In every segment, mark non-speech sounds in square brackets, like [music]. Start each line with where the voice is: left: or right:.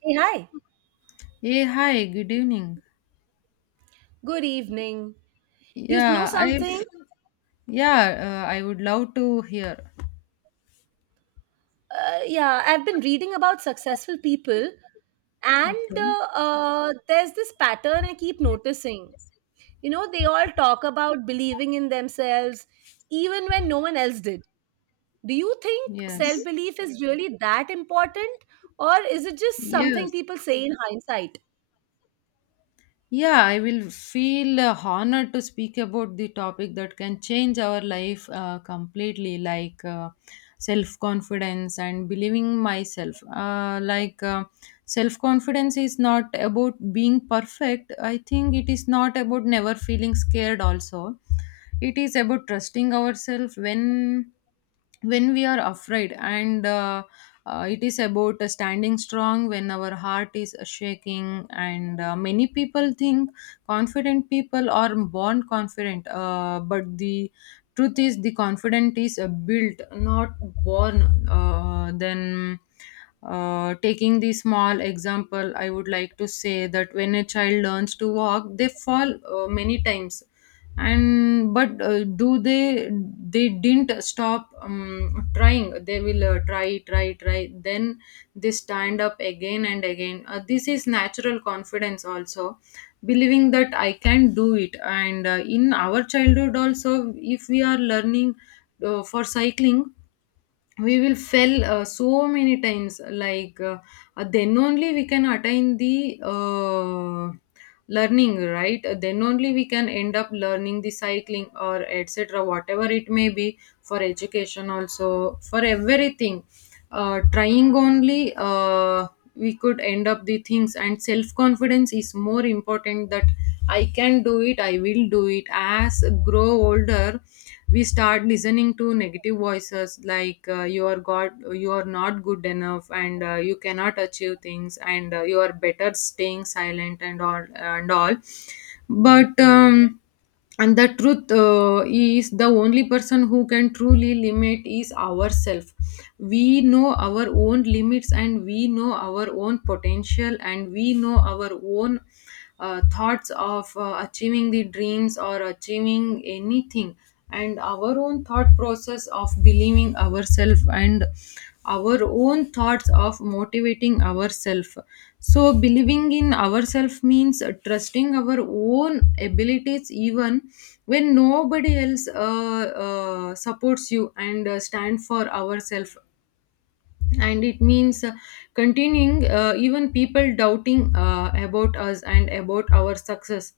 right: Hey, hi.
left: Hey, hi, good evening.
right: Good evening. You know
left: Yeah, I've
right: something?
left: yeah, I would love to hear.
right: Yeah, I've been reading about successful people, and
left: Okay.
right: there's this pattern I keep noticing. You know, they all talk about believing in themselves, even when no one else did. Do you think self
left: Yes.
right: belief is really that important, or is it just something
left: Yes.
right: people say in hindsight?
left: Yeah, I will feel honored to speak about the topic that can change our life completely, self confidence and believing myself. Self confidence is not about being perfect. I think it is not about never feeling scared, also. It is about trusting ourselves when we are afraid, and it is about standing strong when our heart is shaking, and many people think confident people are born confident, but the truth is the confident is built not born, then taking the small example. I would like to say that when a child learns to walk, they fall many times, and but do they didn't stop trying. They will try, try, try, then they stand up again and again. This is natural confidence also, believing that I can do it. And in our childhood also, if we are learning for cycling, we will fail so many times, then only we can attain the learning, right? Then only we can end up learning the cycling or etc, whatever it may be, for education also, for everything. Trying only, we could end up the things. And self confidence is more important, that I can do it, I will do it. As grow older, we start listening to negative voices, like you are god, you are not good enough, and you cannot achieve things, and you are better staying silent and all and all. But and the truth is, the only person who can truly limit is ourselves. We know our own limits, and we know our own potential, and we know our own thoughts of achieving the dreams or achieving anything, and our own thought process of believing ourselves, and our own thoughts of motivating ourselves. So believing in ourselves means trusting our own abilities, even when nobody else supports you, and stand for ourselves. And it means continuing, even people doubting about us and about our success.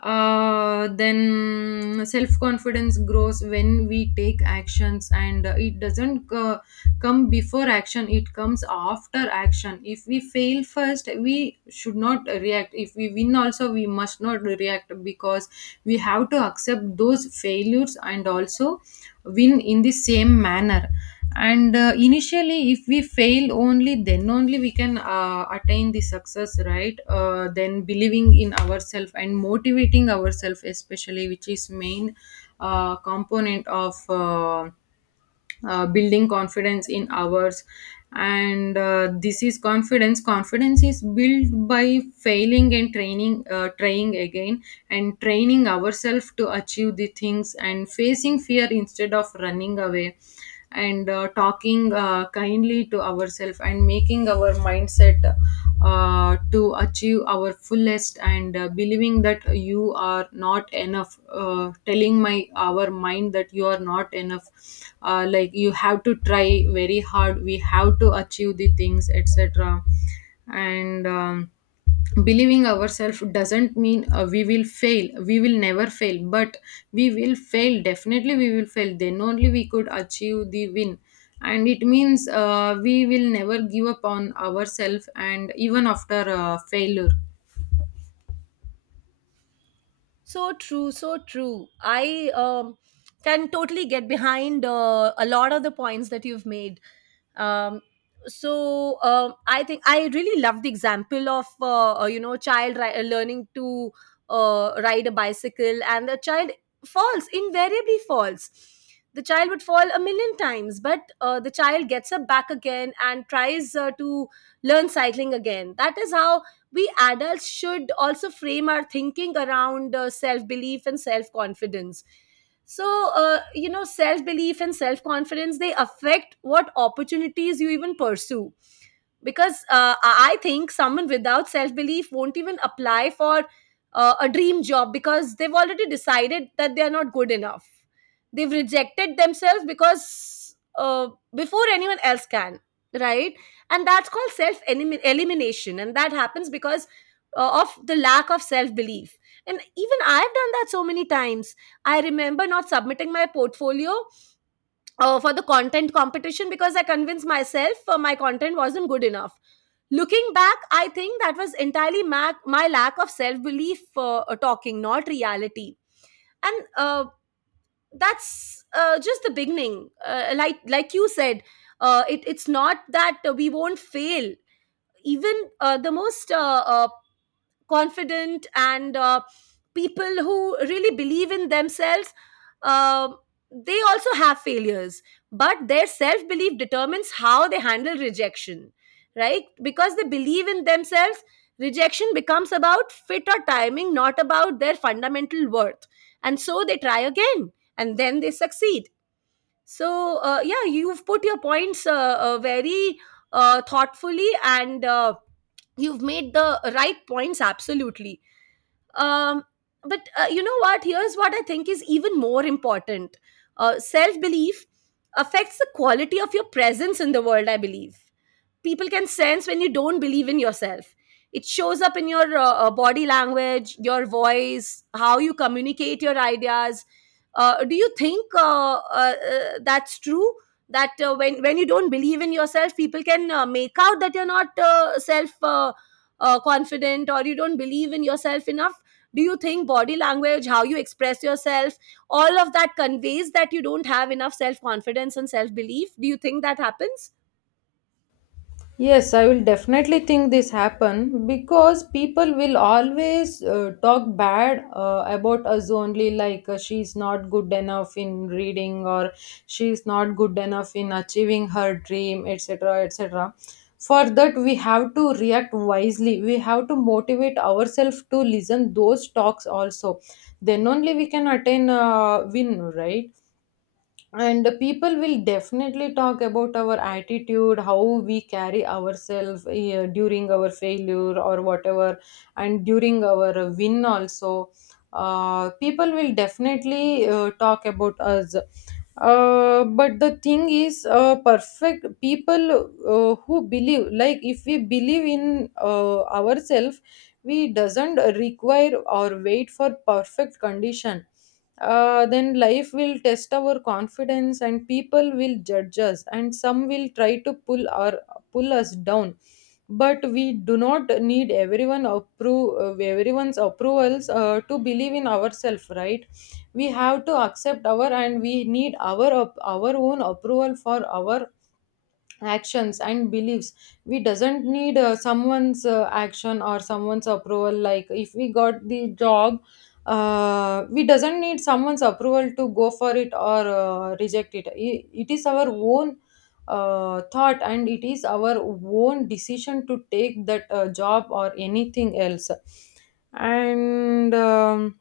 left: Then self confidence grows when we take actions, and it doesn't come before action, it comes after action. If we fail first, we should not react. If we win also, we must not react, because we have to accept those failures, and also win in the same manner. And initially, if we fail, only then only we can attain the success, right? Then believing in ourselves and motivating ourselves especially, which is main component of building confidence in hours. And this is confidence. Is built by failing and training trying again, and training ourselves to achieve the things, and facing fear instead of running away, and talking kindly to ourselves, and making our mindset to achieve our fullest, and believing that you are not enough, telling my our mind that you are not enough. Like, you have to try very hard, we have to achieve the things etc. and Believing ourselves doesn't mean we will never fail, but we will fail definitely, we will fail, then only we could achieve the win. And it means we will never give up on ourselves, and even after failure.
right: So true, so true. I can totally get behind a lot of the points that you've made. Um, I think I really love the example of you know learning to ride a bicycle, and the child falls invariably falls. The child would fall a million times, but the child gets up back again and tries to learn cycling again. That is how we adults should also frame our thinking around self belief and self confidence. So you know, self belief and self confidence, they affect what opportunities you even pursue, because I think someone without self belief won't even apply for a dream job, because they've already decided that they are not good enough. They've rejected themselves because uh, before anyone else can, right? And that's called self elimination, and that happens because of the lack of self belief. And even I've done that so many times. I remember not submitting my portfolio for the content competition because I convinced myself my content wasn't good enough. Looking back, I think that was entirely my lack of self belief talking, not reality. And that's just the beginning. Like you said, it's not that we won't fail. Even the most uh, confident and people who really believe in themselves, um they also have failures, but their self belief determines how they handle rejection. Right, because they believe in themselves, rejection becomes about fit or timing, not about their fundamental worth. And so they try again, and then they succeed. So, yeah, you've put your points very thoughtfully, and you've made the right points, absolutely. Um, but you know what? Here's what I think is even more important. Self belief affects the quality of your presence in the world, I believe. People can sense when you don't believe in yourself. It shows up in your body language, your voice, how you communicate your ideas. Do you think that's true, that when you don't believe in yourself, people can make out that you're not self confident, or you don't believe in yourself enough? Do you think body language, how you express yourself, all of that conveys that you don't have enough self confidence and self belief? Do you think that happens?
left: Yes, I will definitely think this happen, because people will always talk bad about us only, like she's not good enough in reading, or she's not good enough in achieving her dream, etc, etc. For that we have to react wisely. We have to motivate ourselves to listen those talks also. Then only we can attain win, right? And people will definitely talk about our attitude, how we carry ourselves during our failure or whatever, and during our win also. People will definitely talk about us, but the thing is, perfect people, who believe, like if we believe in ourselves, we doesn't require or wait for perfect condition. Then life will test our confidence, and people will judge us, and some will try to pull us down. But we do not need everyone's approvals to believe in ourselves, right? We have to accept our, and we need our our own approval for our actions and beliefs. We doesn't need someone's action or someone's approval. Like if we got the job, we doesn't need someone's approval to go for it or reject it. It is our own thought, and it is our own decision to take that job or anything else. And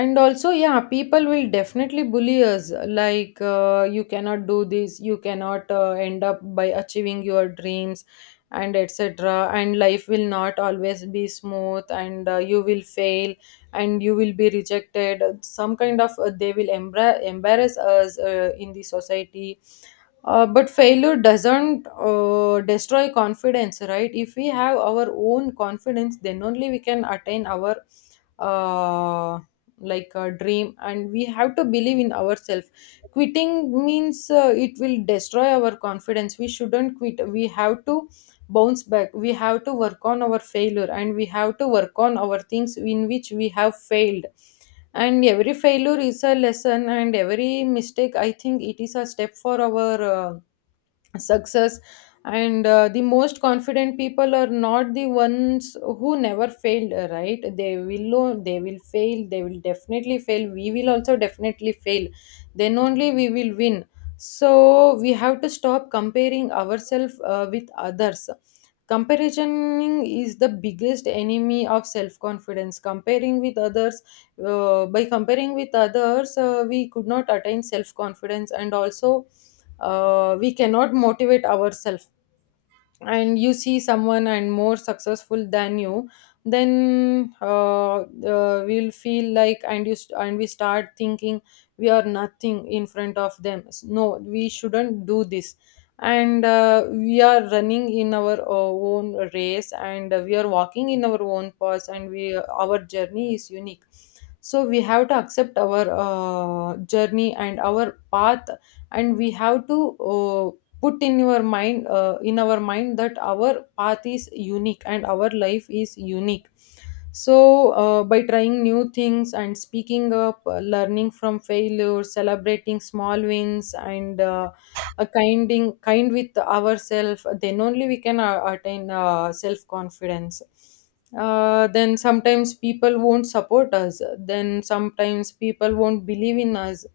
left: and also, yeah, people will definitely bully us, like you cannot do this, you cannot end up by achieving your dreams and etc. And life will not always be smooth, and you will fail, and you will be rejected, some kind of they will embarrass us in the society. But failure doesn't destroy confidence, right? If we have our own confidence, then only we can attain our uh, like a dream, and we have to believe in ourselves. Quitting means it will destroy our confidence. We shouldn't quit. We have to bounce back, we have to work on our failure, and we have to work on our things in which we have failed. And every failure is a lesson, and every mistake, I think, it is a step for our success. And the most confident people are not the ones who never failed, right? They will know they will fail, they will definitely fail, we will also definitely fail, then only we will win. So we have to stop comparing ourselves with others. Comparison is the biggest enemy of self confidence, comparing with others. By comparing with others, we could not attain self confidence, and also we cannot motivate ourselves. And you see someone and more successful than you, then we'll feel like, and we start thinking we are nothing in front of them. No, we shouldn't do this. And we are running in our own race, and we are walking in our own path, and we our journey is unique. So we have to accept our journey and our path, and we have to put in your mind, in our mind, that our path is unique and our life is unique. So by trying new things, and speaking up, learning from failure, celebrating small wins, and a kinding kind with ourselves, then only we can attain self confidence. Then sometimes people won't support us, then sometimes people won't believe in us,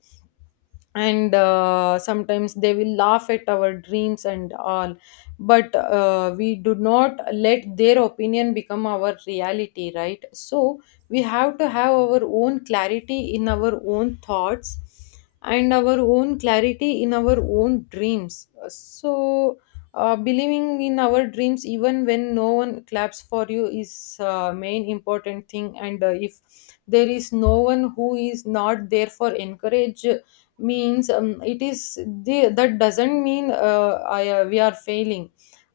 left: and sometimes they will laugh at our dreams and all. But we do not let their opinion become our reality, right? So we have to have our own clarity in our own thoughts, and our own clarity in our own dreams. So believing in our dreams, even when no one claps for you, is main important thing. And if there is no one who is not there for encourage means, that doesn't mean we are failing,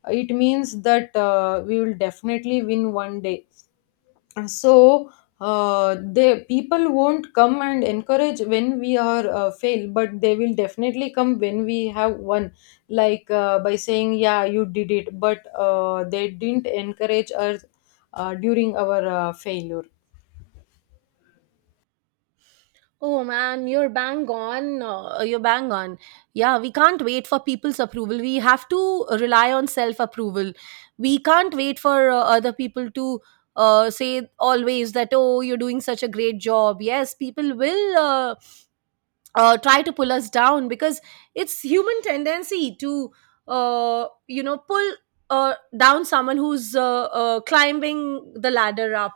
left: it means that we will definitely win one day. So the people won't come and encourage when we are fail, but they will definitely come when we have won, like by saying yeah you did it, but they didn't encourage us during our failure.
right: Oh man, you're bang on. You're bang on. Yeah, we can't wait for people's approval. We have to rely on self approval. We can't wait for other people to say always that, oh, you're doing such a great job. Yes, people will try to pull us down, because it's human tendency to you know, pull down someone who's climbing the ladder up.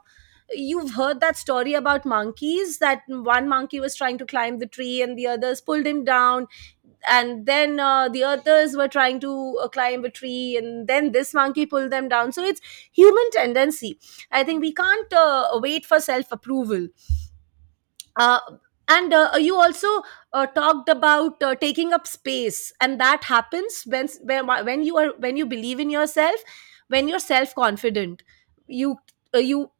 right: You've heard that story about monkeys, that one monkey was trying to climb the tree and the others pulled him down, and then the others were trying to climb a tree, and then this monkey pulled them down. So it's human tendency. I think we can't wait for self approval. uh, and you also talked about taking up space, and that happens when you are, when you believe in yourself, when you're self confident, you you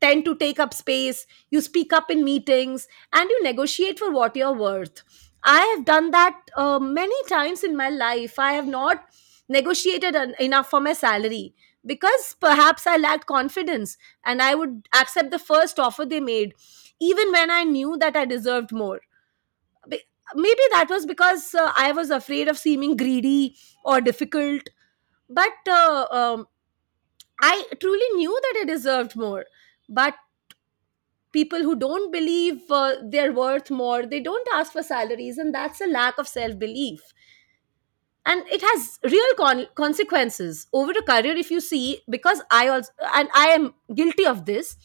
right: tend to take up space. You speak up in meetings, and you negotiate for what you're worth. I have done that many times in my life. I have not enough for my salary, because perhaps I lacked confidence, and I would accept the first offer they made, even when I knew that I deserved more. Be- Maybe that was because I was afraid of seeming greedy or difficult, but I truly knew that I deserved more. But people who don't believe they're worth more, they don't ask for salaries, and that's a lack of self belief. And it has consequences over a career, if you see, because I also, and I am guilty of this,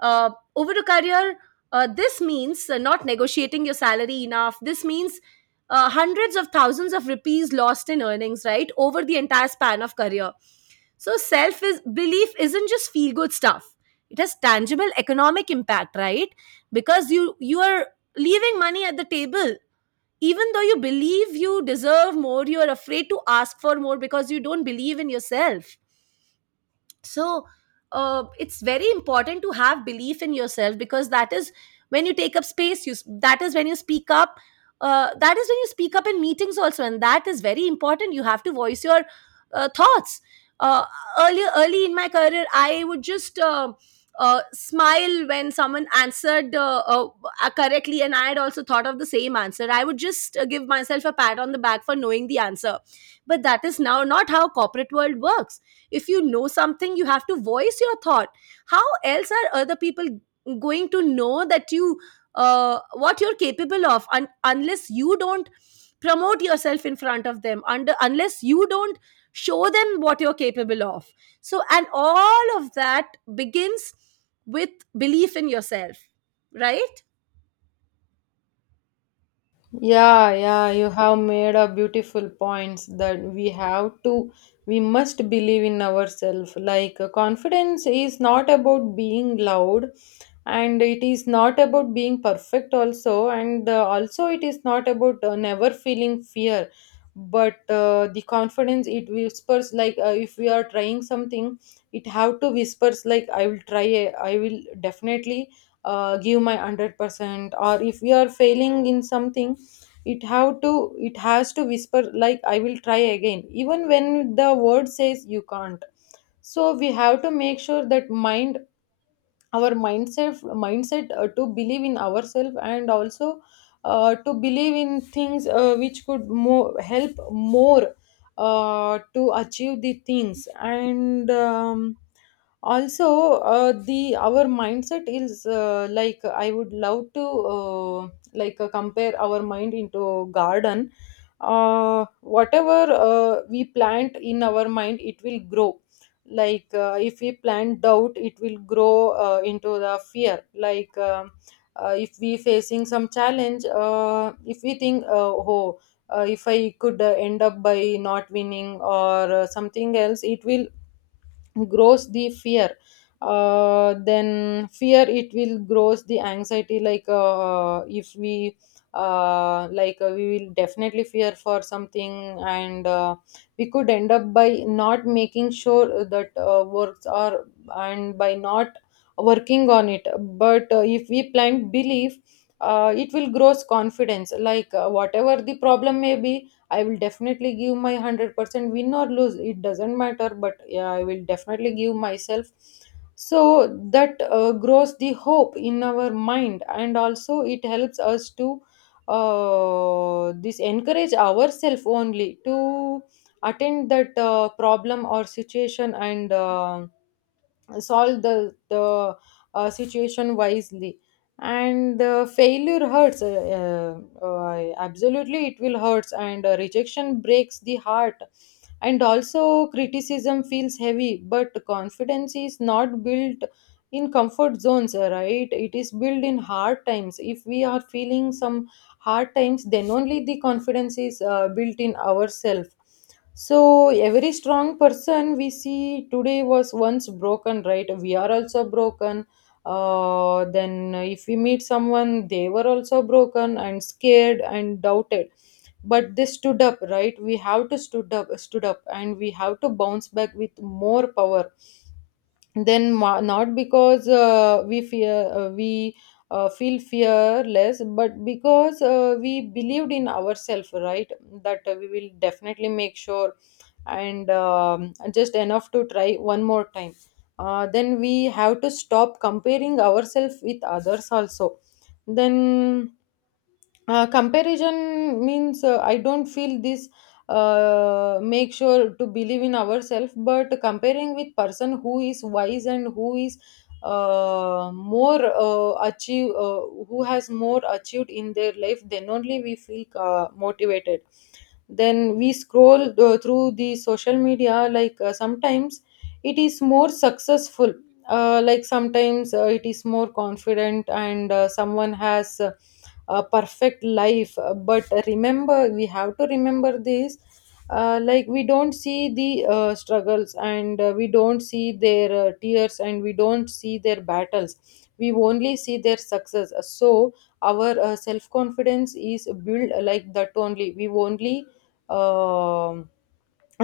right: uh, over a career, this means not negotiating your salary enough. This means hundreds of thousands of rupees lost in earnings, right, over the entire span of career. So self is belief isn't just feel good stuff. It has tangible economic impact, right? Because you are leaving money at the table. Even though you believe you deserve more, you are afraid to ask for more because you don't believe in yourself. So it's very important to have belief in yourself, because that is when you take up space, you that is when you speak up. That is when you speak up in meetings also, and that is very important. You have to voice your thoughts. uh, Earlier, early in my career, I would just smile when someone answered correctly, and I had also thought of the same answer. I would just give myself a pat on the back for knowing the answer. But that is now not how corporate world works. If you know something, you have to voice your thought. How else are other people going to know that you, what you're capable of, unless you don't promote yourself in front of them, under, unless you don't show them what you're capable of? So, and all of that begins with belief in yourself, right?
left: Yeah, yeah, you have made a beautiful points, that we have to, we must believe in ourselves. Like confidence is not about being loud, and it is not about being perfect also, and also it is not about never feeling fear, but the confidence it whispers like, if we are trying something, it have to whispers like, I will try it, I will definitely give my 100%. Or if we are failing in something, it has to whisper like, I will try again even when the word says you can't. So we have to make sure that mind our mindset to believe in ourselves, and also to believe in things which could more help more to achieve the things. And also, the our mindset is, like I would love to uh, compare our mind into garden. Whatever we plant in our mind, it will grow. Like, if we plant doubt, it will grow into the fear. If we facing some challenge, if we think, oh, if I could end up by not winning, or something else, it will grows the fear. Then fear, it will grows the anxiety. Like, if we we will definitely fear for something. And we could end up by not making sure that works are, and by not working on it. But if we plant belief, it will grows confidence. Like, whatever the problem may be, I will definitely give my 100%, win or lose. It doesn't matter, but yeah, I will definitely give myself. So that grows the hope in our mind, and also it helps us to this encourage ourselves only to attend that problem or situation, and solve the situation wisely. And the failure hurts, absolutely it will hurts, and rejection breaks the heart, and also criticism feels heavy. But confidence is not built in comfort zones, right? It is built in hard times. If we are feeling some hard times, then only the confidence is built in ourselves. So every strong person we see today was once broken, right? We are also broken. Then if we meet someone, they were also broken and scared and doubted. But they stood up, right? We have to stood up, and we have to bounce back with more power, not because we fear, we feel fearless, but because we believed in ourselves, right? That we will definitely make sure, and just enough to try one more time. Then we have to stop comparing ourselves with others also. Then comparison means, I don't feel this, make sure to believe in ourselves, but comparing with person who is wise and who is more achieve who has more achieved in their life, then only we feel motivated. Then we scroll through the social media. Like, sometimes it is more successful, like sometimes it is more confident, and someone has a perfect life. But remember, we have to remember this, like we don't see the struggles, and we don't see their tears, and we don't see their battles. We only see their success. So our self confidence is built like that. Only we only um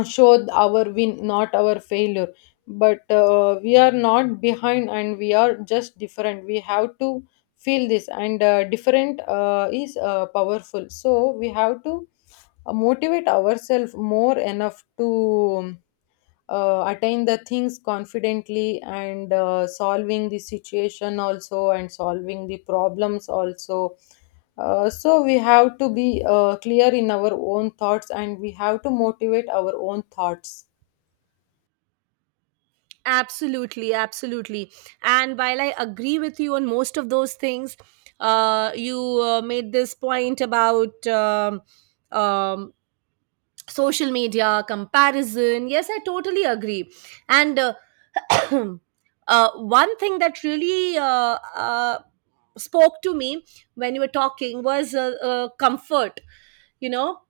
left: showed our win, not our failure. But we are not behind, and we are just different. We have to feel this, and different is powerful. So we have to motivate ourselves more enough to attain the things confidently, and solving the situation also, and solving the problems also. So we have to be clear in our own thoughts, and we have to motivate our own thoughts.
right: Absolutely, absolutely. And while I agree with you on most of those things, you made this point about um, social media comparison. Yes, I totally agree. And [clears throat] one thing that really spoke to me when you were talking was comfort, you know.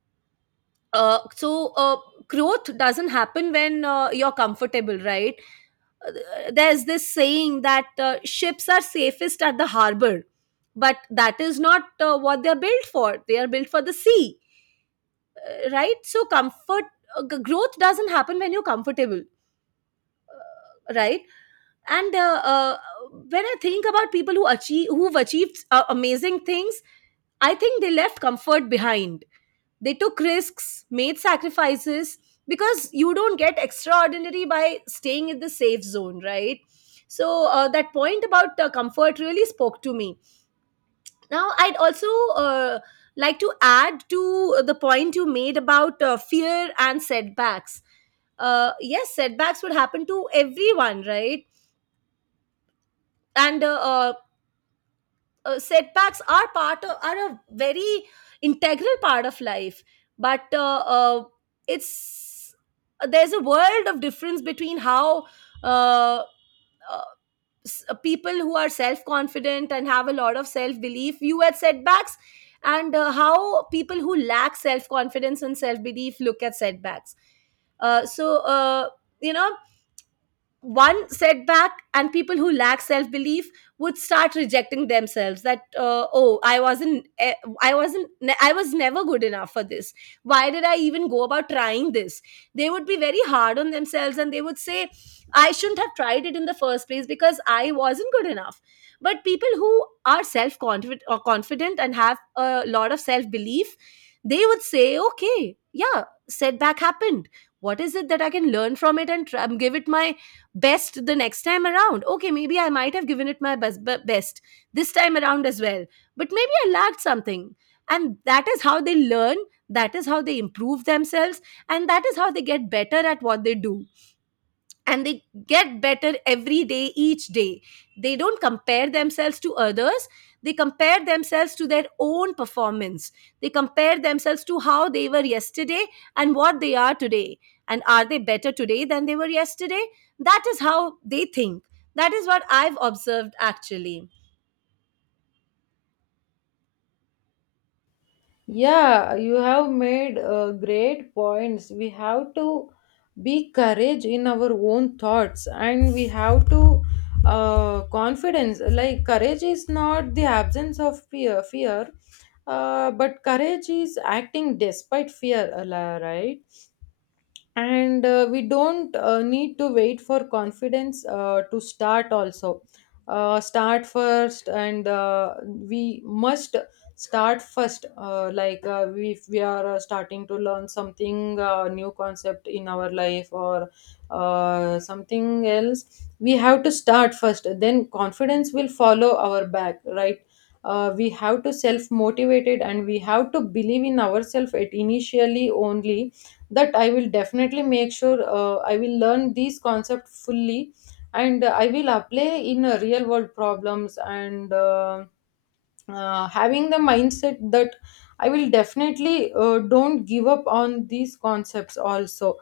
right: So growth doesn't happen when you're comfortable, right? Uh, There's this saying that ships are safest at the harbor, but that is not what they're built for. They are built for the sea, right? So comfort, growth doesn't happen when you're comfortable, right? And when I think about people who achieve who've achieved amazing things, I think they left comfort behind. They took risks, made sacrifices, because you don't get extraordinary by staying in the safe zone, right? So that point about comfort really spoke to me. Now, I'd also uh, like to add to the point you made about fear and setbacks. Yes, setbacks would happen to everyone, right? And setbacks are part of are a very integral part of life. But it's there's a world of difference between how uh, uh, people who are self-confident and have a lot of self-belief view at setbacks, and how people who lack self-confidence and self-belief look at setbacks. So you know, one setback, and people who lack self belief would start rejecting themselves, that oh, I wasn't I was never good enough for this. Why did I even go about trying this? They would be very hard on themselves, and they would say, I shouldn't have tried it in the first place because I wasn't good enough. But people who are self confident or confident and have a lot of self belief, they would say, okay, yeah, setback happened. What is it that I can learn from it and try, give it my best the next time around. Okay, maybe I might have given it my best this time around as well, but maybe I lacked something. And that is how they learn, that is how they improve themselves, and that is how they get better at what they do. And they get better every day, each day. They don't compare themselves to others. They compare themselves to their own performance. They compare themselves to how they were yesterday and what they are today, and are they better today than they were yesterday. That is how they think. That is what I've observed actually.
left: Yeah, you have made great points. We have to be courage in our own thoughts, and we have to confidence. Like courage is not the absence of fear, but courage is acting despite fear, right? And we don't need to wait for confidence to start also. Start first, and we must start first. If we are starting to learn something, new concept in our life, or something else, we have to start first. Then confidence will follow our back, right? We have to self motivated, and we have to believe in ourselves at initially only, that I will definitely make sure I will learn these concepts fully, and I will apply in real world problems. And having the mindset that I will definitely don't give up on these concepts also.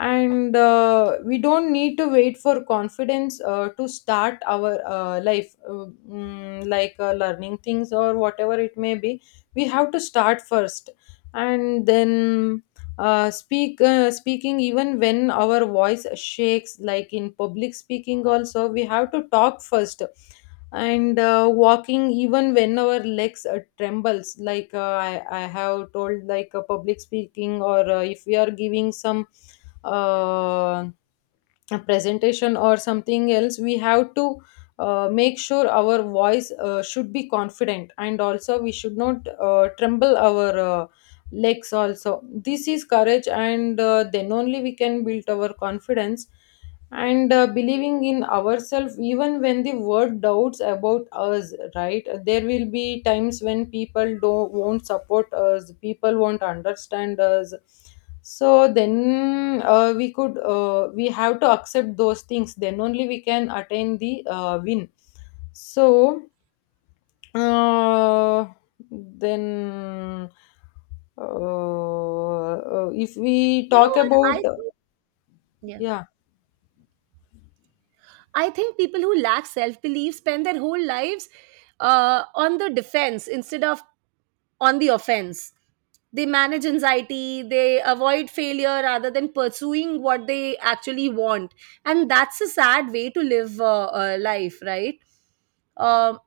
left: And we don't need to wait for confidence to start our life, like learning things or whatever it may be. We have to start first, and then speaking even when our voice shakes, like in public speaking also we have to talk first. And walking even when our legs trembles, like, I have told, like a public speaking, or if we are giving some uh, a presentation or something else, we have to make sure our voice should be confident, and also we should not tremble our legs also. This is courage, and then only we can build our confidence. And believing in ourselves even when the world doubts about us, right? There will be times when people don't won't support us, people won't understand us. So then we have to accept those things, then only we can attain the win. So uh, then if we
right: You know
left: talk
right: what
left: about,
right: I think? Yeah,
left: yeah.
right: I think people who lack self belief spend their whole lives on the defense instead of on the offense. They manage anxiety, they avoid failure rather than pursuing what they actually want. And that's a sad way to live life, right? Um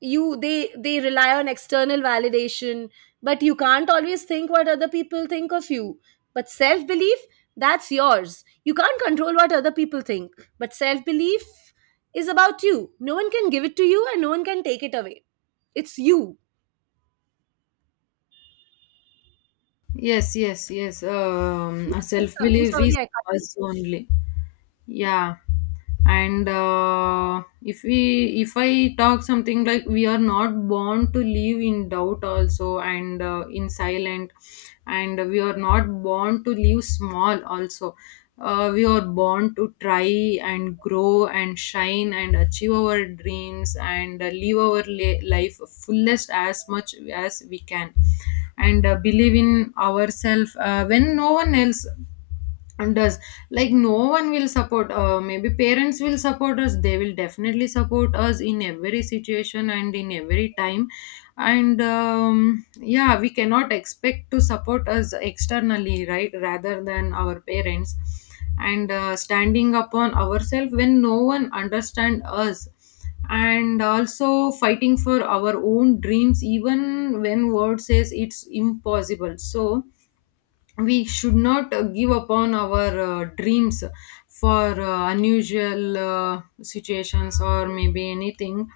right: you, they rely on external validation, but you can't always think what other people think of you. But self belief, that's yours. You can't control what other people think, but self belief is about you. No one can give it to you, and no one can take it away. It's you.
left: Yes, yes, yes.
right: You were saying
left: Self
right: something.
left: belief
right: Sorry,
left: is
right: I cut you.
left: us only. Yeah. And if I talk something, like we are not born to live in doubt also, and in silent, and we are not born to live small also. We are born to try and grow and shine and achieve our dreams, and live our life fullest as much as we can, and believe in ourselves when no one else and does. Like, no one will support, maybe parents will support us, they will definitely support us in every situation and in every time. And yeah, we cannot expect to support us externally, right, rather than our parents. And standing upon ourselves when no one understand us, and also fighting for our own dreams even when world says it's impossible. So we should not give up on our dreams for unusual situations or maybe anything.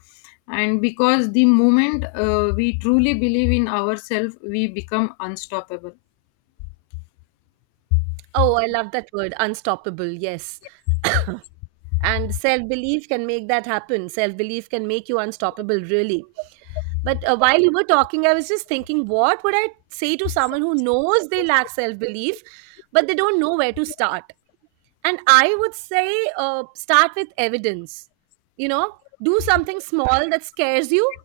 left: And because the moment we truly believe in ourselves, we become unstoppable.
right: Oh, I love that word, unstoppable. Yes. And self belief can make that happen. Self belief can make you unstoppable, really. But while you were talking, I was just thinking, what would I say to someone who knows they lack self belief, but they don't know where to start? And I would say, start with evidence. You know, do something small that scares you,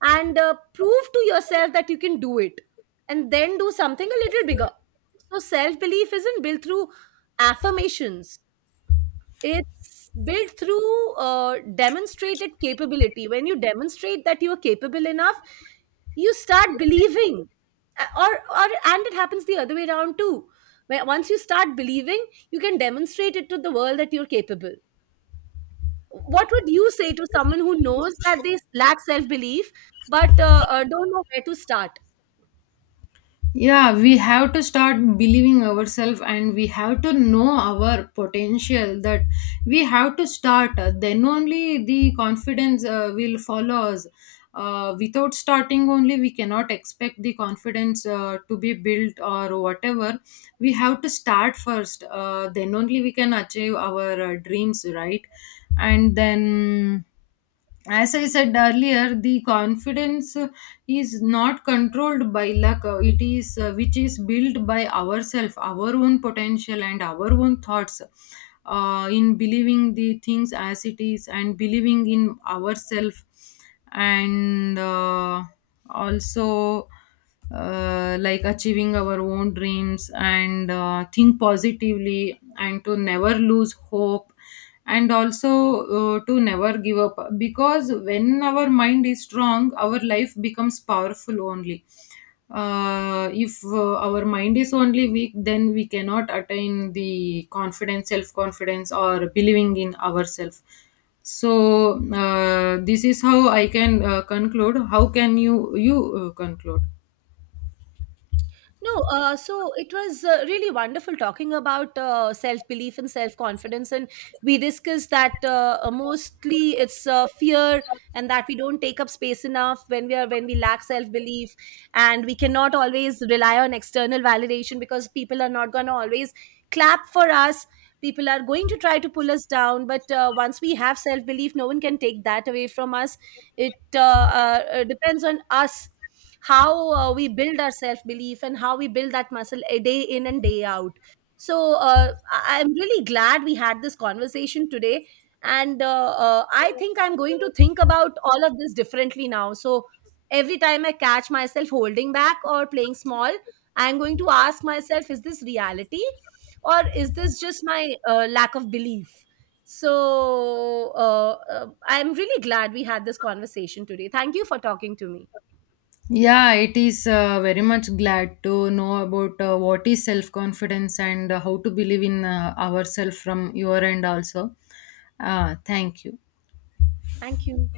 right: and prove to yourself that you can do it, and then do something a little bigger. So self belief isn't built through affirmations. It's built through demonstrated capability. When you demonstrate that you are capable enough, you start believing. Or, and it happens the other way around too, where once you start believing, you can demonstrate it to the world that you're capable. What would you say to someone who knows that they lack self belief, but don't know where to start?
left: Yeah, we have to start believing ourselves, and we have to know our potential, that we have to start, then only the confidence will follow us. Without starting only, we cannot expect the confidence to be built or whatever. We have to start first, then only we can achieve our dreams, right? And then, as I said earlier, the confidence is not controlled by luck. It is which is built by ourselves, our own potential, and our own thoughts. In believing the things as it is, and believing in ourselves, and also like achieving our own dreams, and think positively, and to never lose hope, and also to never give up. Because when our mind is strong, our life becomes powerful only. If our mind is only weak, then we cannot attain the confidence, self confidence, or believing in ourselves. So this is how I can conclude. How can you conclude?
right: No, so it was really wonderful talking about self belief and self confidence. And we discussed that mostly it's fear, and that we don't take up space enough when we lack self belief, and we cannot always rely on external validation because people are not gonna always clap for us. People are going to try to pull us down, but once we have self belief, no one can take that away from us. It depends on us how we build our self belief and how we build that muscle a day in and day out. So I'm really glad we had this conversation today, and I think I'm going to think about all of this differently now. So every time I catch myself holding back or playing small, I'm going to ask myself, is this reality, or is this just my lack of belief? So I'm really glad we had this conversation today. Thank you for talking to me.
left: Yeah, it is very much glad to know about what is self confidence, and how to believe in ourselves from your end also. Thank you.
right: Thank you.